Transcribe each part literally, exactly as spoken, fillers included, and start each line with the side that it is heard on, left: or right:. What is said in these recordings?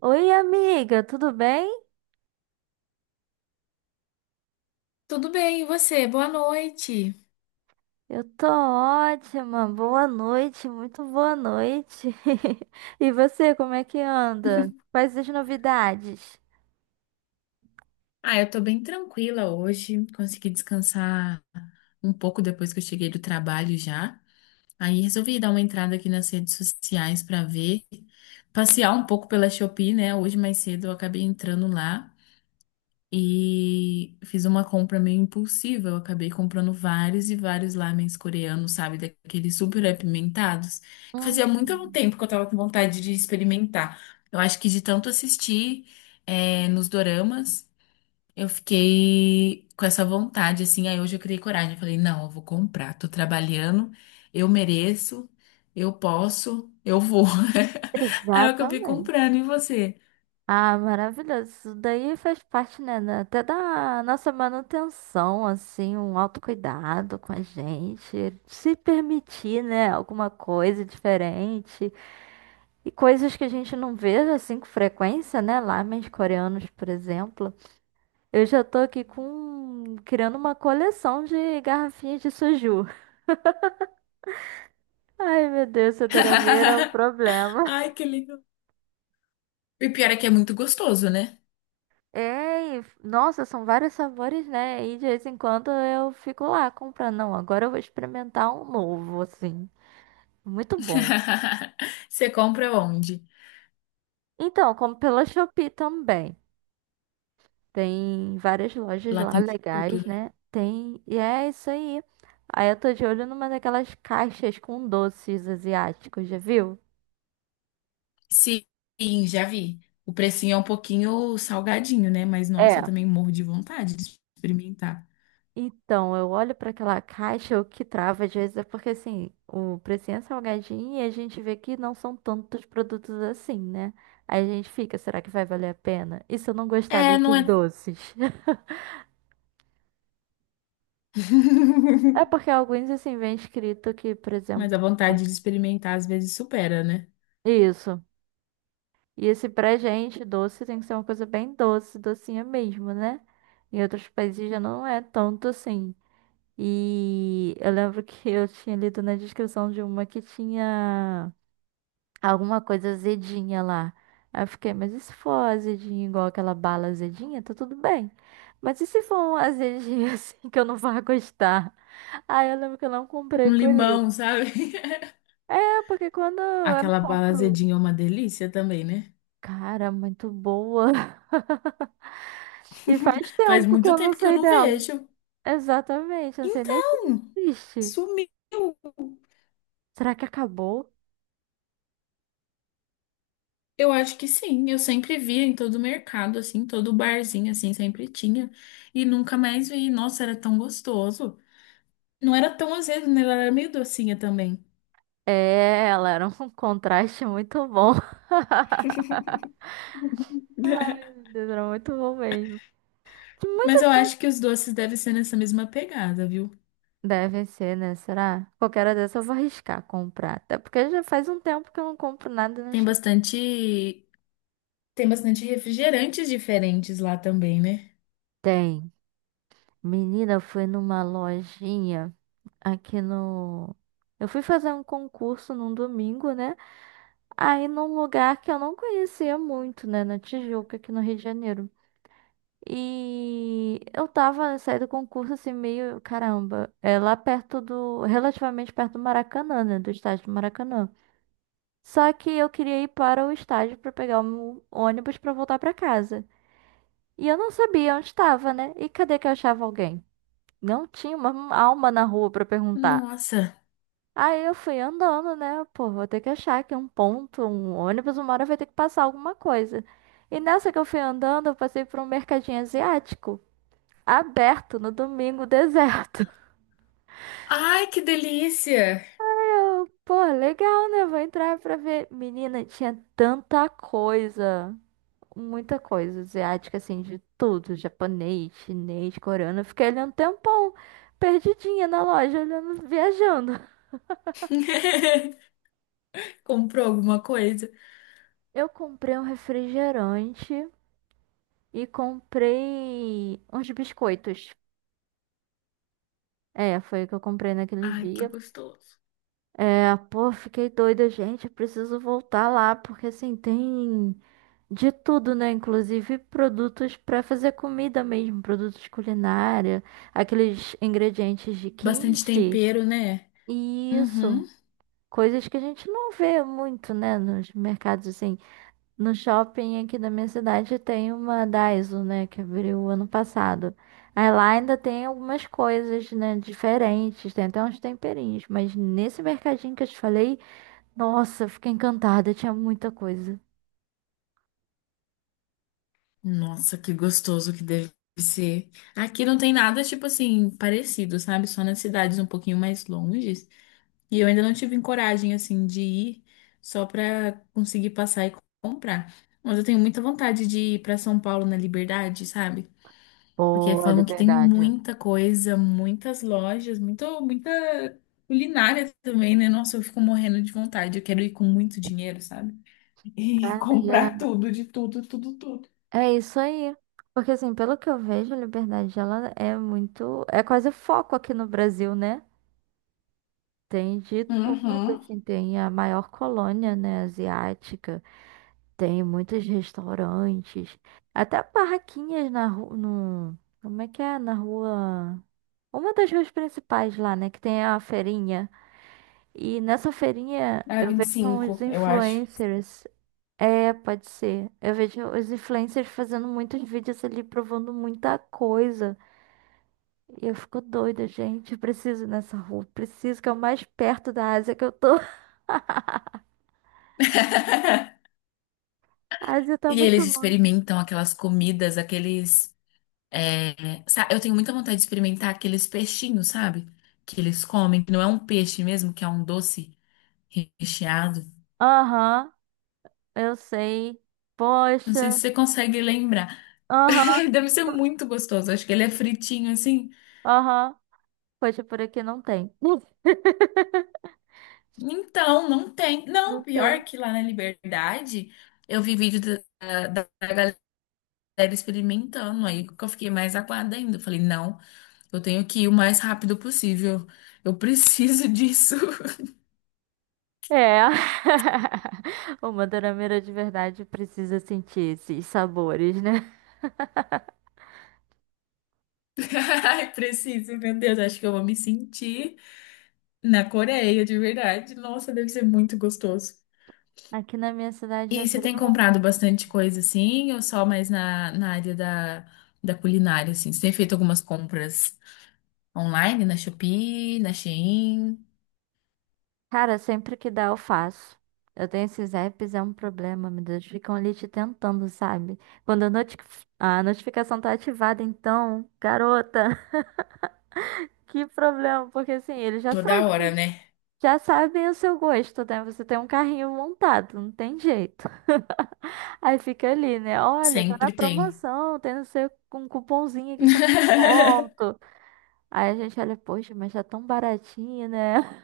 right: Oi, amiga, tudo bem?
left: Tudo bem, e você? Boa noite.
right: Eu tô ótima. Boa noite, muito boa noite. E você, como é que anda? Quais as novidades?
left: Ah, eu tô bem tranquila hoje. Consegui descansar um pouco depois que eu cheguei do trabalho já. Aí resolvi dar uma entrada aqui nas redes sociais pra ver, passear um pouco pela Shopee, né? Hoje mais cedo eu acabei entrando lá. E fiz uma compra meio impulsiva. Eu acabei comprando vários e vários lamens coreanos, sabe? Daqueles super apimentados. Que
right: Hum,
left: Fazia muito tempo que eu tava com vontade de experimentar. Eu acho que de tanto assistir eh, nos doramas, eu fiquei com essa vontade, assim. Aí hoje eu criei coragem. Eu falei, não, eu vou comprar. Tô trabalhando, eu mereço, eu posso, eu vou. Aí eu acabei
right: exatamente.
left: comprando. E você?
right: Ah, maravilhoso. Isso daí faz parte, né, da- até da nossa manutenção, assim, um autocuidado com a gente, se permitir, né, alguma coisa diferente e coisas que a gente não vê assim com frequência, né, lá, mas coreanos, por exemplo. Eu já tô aqui com criando uma coleção de garrafinhas de suju. Ai, meu Deus, Dorameira é um problema.
left: Ai, que legal. E o pior é que é muito gostoso, né?
right: É, e- nossa, são vários sabores, né? E de vez em quando eu fico lá comprando. Não, agora eu vou experimentar um novo, assim. Muito bom.
left: Você compra onde?
right: Então, como pela Shopee também. Tem várias lojas
left: Lá
right: lá
left: tem de tudo,
right: legais,
left: né?
right: né? Tem. E é isso aí. Aí eu tô de olho numa daquelas caixas com doces asiáticos, já viu?
left: Sim, já vi. O precinho é um pouquinho salgadinho, né? Mas nossa, eu
right: É.
left: também morro de vontade de experimentar.
right: Então, eu olho para aquela caixa, o que trava às vezes é porque assim, o precinho é salgadinho e a gente vê que não são tantos produtos assim, né? Aí a gente fica, será que vai valer a pena? E se eu não gostar
left: É, não
right: desses
left: é.
right: doces? É porque alguns assim vem escrito que, por
left: Mas a
right: exemplo,
left: vontade de experimentar às vezes supera, né?
right: isso. E esse pra gente doce tem que ser uma coisa bem doce, docinha mesmo, né? Em outros países já não é tanto assim. E eu lembro que eu tinha lido na descrição de uma que tinha alguma coisa azedinha lá. Aí eu fiquei, mas e se for azedinho igual aquela bala azedinha, tá tudo bem. Mas e se for um azedinho assim que eu não vá gostar? Aí eu lembro que eu não comprei
left: Um
right: por isso.
left: limão, sabe?
right: É, porque quando eu
left: Aquela bala
right: compro.
left: azedinha é uma delícia também, né?
right: Cara, muito boa. E faz
left: Faz
right: tempo que
left: muito
right: eu não
left: tempo que eu
right: sei
left: não
right: dela.
left: vejo.
right: Exatamente, eu não sei nem se
left: Então,
right: existe.
left: sumiu.
right: Será que acabou?
left: Eu acho que sim, eu sempre via em todo mercado, assim, todo barzinho, assim, sempre tinha. E nunca mais vi. Nossa, era tão gostoso. Não era tão azedo, né? Ela era meio docinha também.
right: É, ela era um contraste muito bom. Ai, meu Deus, era muito bom mesmo. Muito
left: Mas eu acho que os doces devem ser nessa mesma pegada, viu?
right: Deve ser, né? Será? Qualquer hora dessa eu vou arriscar comprar. Até porque já faz um tempo que eu não compro nada no
left: Tem
right: shopping.
left: bastante, tem bastante refrigerantes diferentes lá também, né?
right: Tem. Menina, eu fui numa lojinha aqui no. Eu fui fazer um concurso num domingo, né? Aí num lugar que eu não conhecia muito, né? Na Tijuca, aqui no Rio de Janeiro. E eu tava, saí do concurso assim, meio, caramba, é lá perto do, relativamente perto do Maracanã, né? Do estádio do Maracanã. Só que eu queria ir para o estádio para pegar um ônibus para voltar para casa. E eu não sabia onde estava, né? E cadê que eu achava alguém? Não tinha uma alma na rua para perguntar.
left: Nossa.
right: Aí eu fui andando, né? Pô, vou ter que achar aqui um ponto, um ônibus, uma hora vai ter que passar alguma coisa. E nessa que eu fui andando, eu passei por um mercadinho asiático, aberto no domingo, deserto.
left: Ai, que delícia!
right: Eu, pô, legal, né? Vou entrar pra ver. Menina, tinha tanta coisa. Muita coisa asiática, assim, de tudo, japonês, chinês, coreano. Eu fiquei ali um tempão, perdidinha na loja, olhando, viajando.
left: Comprou alguma coisa?
right: Eu comprei um refrigerante e comprei uns biscoitos. É, foi o que eu comprei naquele
left: Ai, que
right: dia.
left: gostoso.
right: É, pô, fiquei doida, gente. Eu preciso voltar lá, porque assim, tem de tudo, né? Inclusive produtos pra fazer comida mesmo, produtos culinária, aqueles ingredientes de
left: Bastante
right: kimchi.
left: tempero, né?
right: Isso,
left: Uhum.
right: coisas que a gente não vê muito, né, nos mercados assim. No shopping aqui da minha cidade tem uma Daiso, né, que abriu ano passado. Aí lá ainda tem algumas coisas, né, diferentes, tem até uns temperinhos, mas nesse mercadinho que eu te falei, nossa, eu fiquei encantada, tinha muita coisa.
left: Nossa, que gostoso que deve ser. Aqui não tem nada, tipo assim, parecido, sabe? Só nas cidades um pouquinho mais longes. E eu ainda não tive coragem, assim, de ir só pra conseguir passar e comprar. Mas eu tenho muita vontade de ir pra São Paulo na Liberdade, sabe? Porque
right: Boa,
left: falam que tem
right: liberdade.
left: muita coisa, muitas lojas, muito, muita culinária também, né? Nossa, eu fico morrendo de vontade. Eu quero ir com muito dinheiro, sabe? E
right: Ah, e é
left: comprar tudo, de tudo, tudo, tudo.
right: é isso aí. Porque assim, pelo que eu vejo, a liberdade ela é muito, é quase foco aqui no Brasil, né? Tem de tudo,
left: Uhum.
right: assim, tem a maior colônia, né, asiática, tem muitos restaurantes, até barraquinhas na rua, no, como é que é, na rua, uma das ruas principais lá, né, que tem a feirinha, e nessa feirinha
left: Ah,
right: eu
left: vinte e
right: vejo uns
left: cinco eu acho.
right: influencers, é, pode ser, eu vejo os influencers fazendo muitos vídeos ali, provando muita coisa, e eu fico doida, gente, eu preciso ir nessa rua, preciso, que é o mais perto da Ásia que eu tô. A Ásia tá
left: E
right: muito
left: eles
right: longe.
left: experimentam aquelas comidas, aqueles. é, sa- Eu tenho muita vontade de experimentar aqueles peixinhos, sabe? Que eles comem, que não é um peixe mesmo, que é um doce recheado.
right: Aham, eu sei.
left: Não sei se
right: Poxa.
left: você consegue lembrar.
right: Aham,
left: Deve ser muito gostoso. Acho que ele é fritinho assim.
right: aham. Poxa, por aqui não tem.
left: Então, não tem. Não,
right: Não tem.
left: pior que lá na Liberdade, eu vi vídeo da, da- da galera experimentando. Aí que eu fiquei mais aguada ainda. Eu falei, não. Eu tenho que ir o mais rápido possível. Eu preciso disso.
right: É. O madeireiro de verdade precisa sentir esses sabores, né?
left: Ai, preciso, meu Deus. Acho que eu vou me sentir na Coreia, de verdade. Nossa, deve ser muito gostoso.
right: Aqui na minha cidade
left: E você tem
right: abriu.
left: comprado bastante coisa assim, ou só mais na, na área da, da culinária, assim? Você tem feito algumas compras online, na Shopee, na Shein?
right: Cara, sempre que dá eu faço. Eu tenho esses apps, é um problema, meu Deus. Ficam ali te tentando, sabe? Quando a, noti- a notificação tá ativada, então, garota, que problema, porque assim, ele já sabe.
left: Toda hora, né?
right: Já sabem o seu gosto, né? Você tem um carrinho montado, não tem jeito. Aí fica ali, né? Olha, tá na
left: Sempre tem.
right: promoção, tem não sei, um cupomzinho aqui com ponto. Aí a gente olha, poxa, mas tá tão baratinho, né?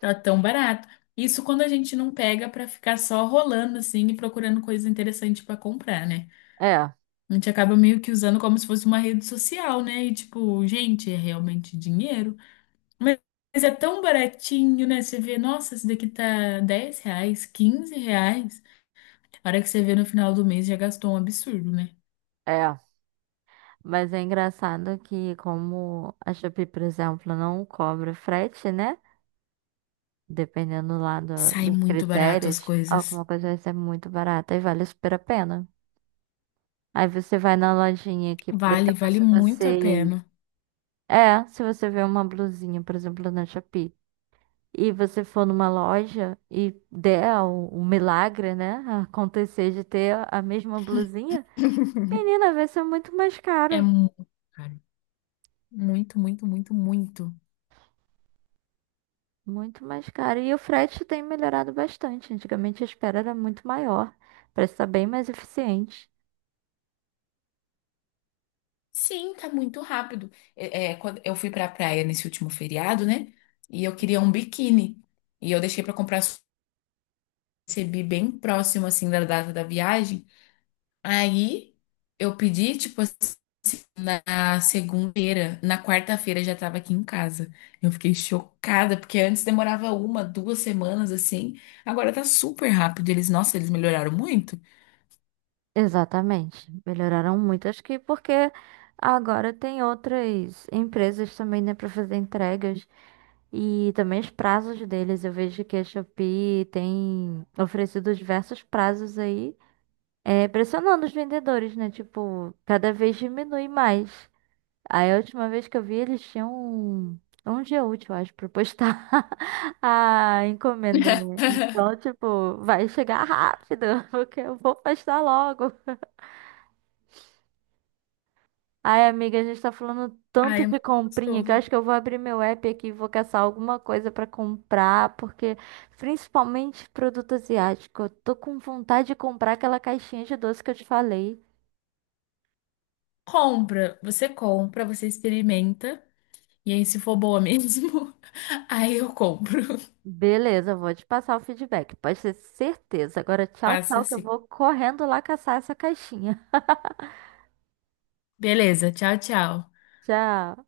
left: Tá tão barato. Isso quando a gente não pega pra ficar só rolando assim e procurando coisa interessante pra comprar, né?
right: É,
left: A gente acaba meio que usando como se fosse uma rede social, né? E tipo, gente, é realmente dinheiro. Mas mas é tão baratinho, né? Você vê, nossa, esse daqui tá dez reais, quinze reais. A hora que você vê no final do mês já gastou um absurdo, né?
right: é. Mas é engraçado que como a Shopee, por exemplo, não cobra frete, né? Dependendo lá do-
left: Sai
right: dos
left: muito barato
right: critérios,
left: as coisas.
right: alguma coisa vai ser muito barata e vale super a pena. Aí você vai na lojinha aqui, por
left: Vale,
right: exemplo,
left: vale
right: se
left: muito a
right: você
left: pena.
right: É, se você vê uma blusinha, por exemplo, na Shopee, e você for numa loja e der o, o milagre, né, acontecer de ter a mesma blusinha, menina, vai ser muito mais
left: É
right: caro.
left: muito caro. Muito, muito, muito, muito.
right: Muito mais caro. E o frete tem melhorado bastante. Antigamente a espera era muito maior. Parece estar bem mais eficiente.
left: Sim, tá muito rápido. É, é, quando eu fui pra praia nesse último feriado, né? E eu queria um biquíni. E eu deixei pra comprar, recebi bem próximo, assim, da data da viagem. Aí eu pedi, tipo, assim, na segunda-feira, na quarta-feira já tava aqui em casa. Eu fiquei chocada, porque antes demorava uma, duas semanas, assim. Agora tá super rápido. Eles, nossa, eles melhoraram muito.
right: Exatamente. Melhoraram muito. Acho que porque agora tem outras empresas também, né, para fazer entregas. E também os prazos deles. Eu vejo que a Shopee tem oferecido diversos prazos aí, é, pressionando os vendedores, né? Tipo, cada vez diminui mais. Aí a última vez que eu vi, eles tinham um, um dia útil, eu acho, pra postar a encomenda, né? Então, tipo, vai chegar rápido, porque eu vou postar logo. Ai, amiga, a gente tá falando
left: Ai,
right: tanto
left: é
right: de
left: muito
right: comprinha que eu acho
left: gostoso.
right: que eu vou abrir meu app aqui e vou caçar alguma coisa pra comprar, porque principalmente produto asiático, eu tô com vontade de comprar aquela caixinha de doce que eu te falei.
left: Compra, você compra, você experimenta. E aí, se for boa mesmo, aí eu compro.
right: Beleza, vou te passar o feedback, pode ter certeza. Agora, tchau,
left: Passa
right: tchau, que eu
left: assim.
right: vou correndo lá caçar essa caixinha.
left: Beleza, tchau, tchau.
right: Tchau.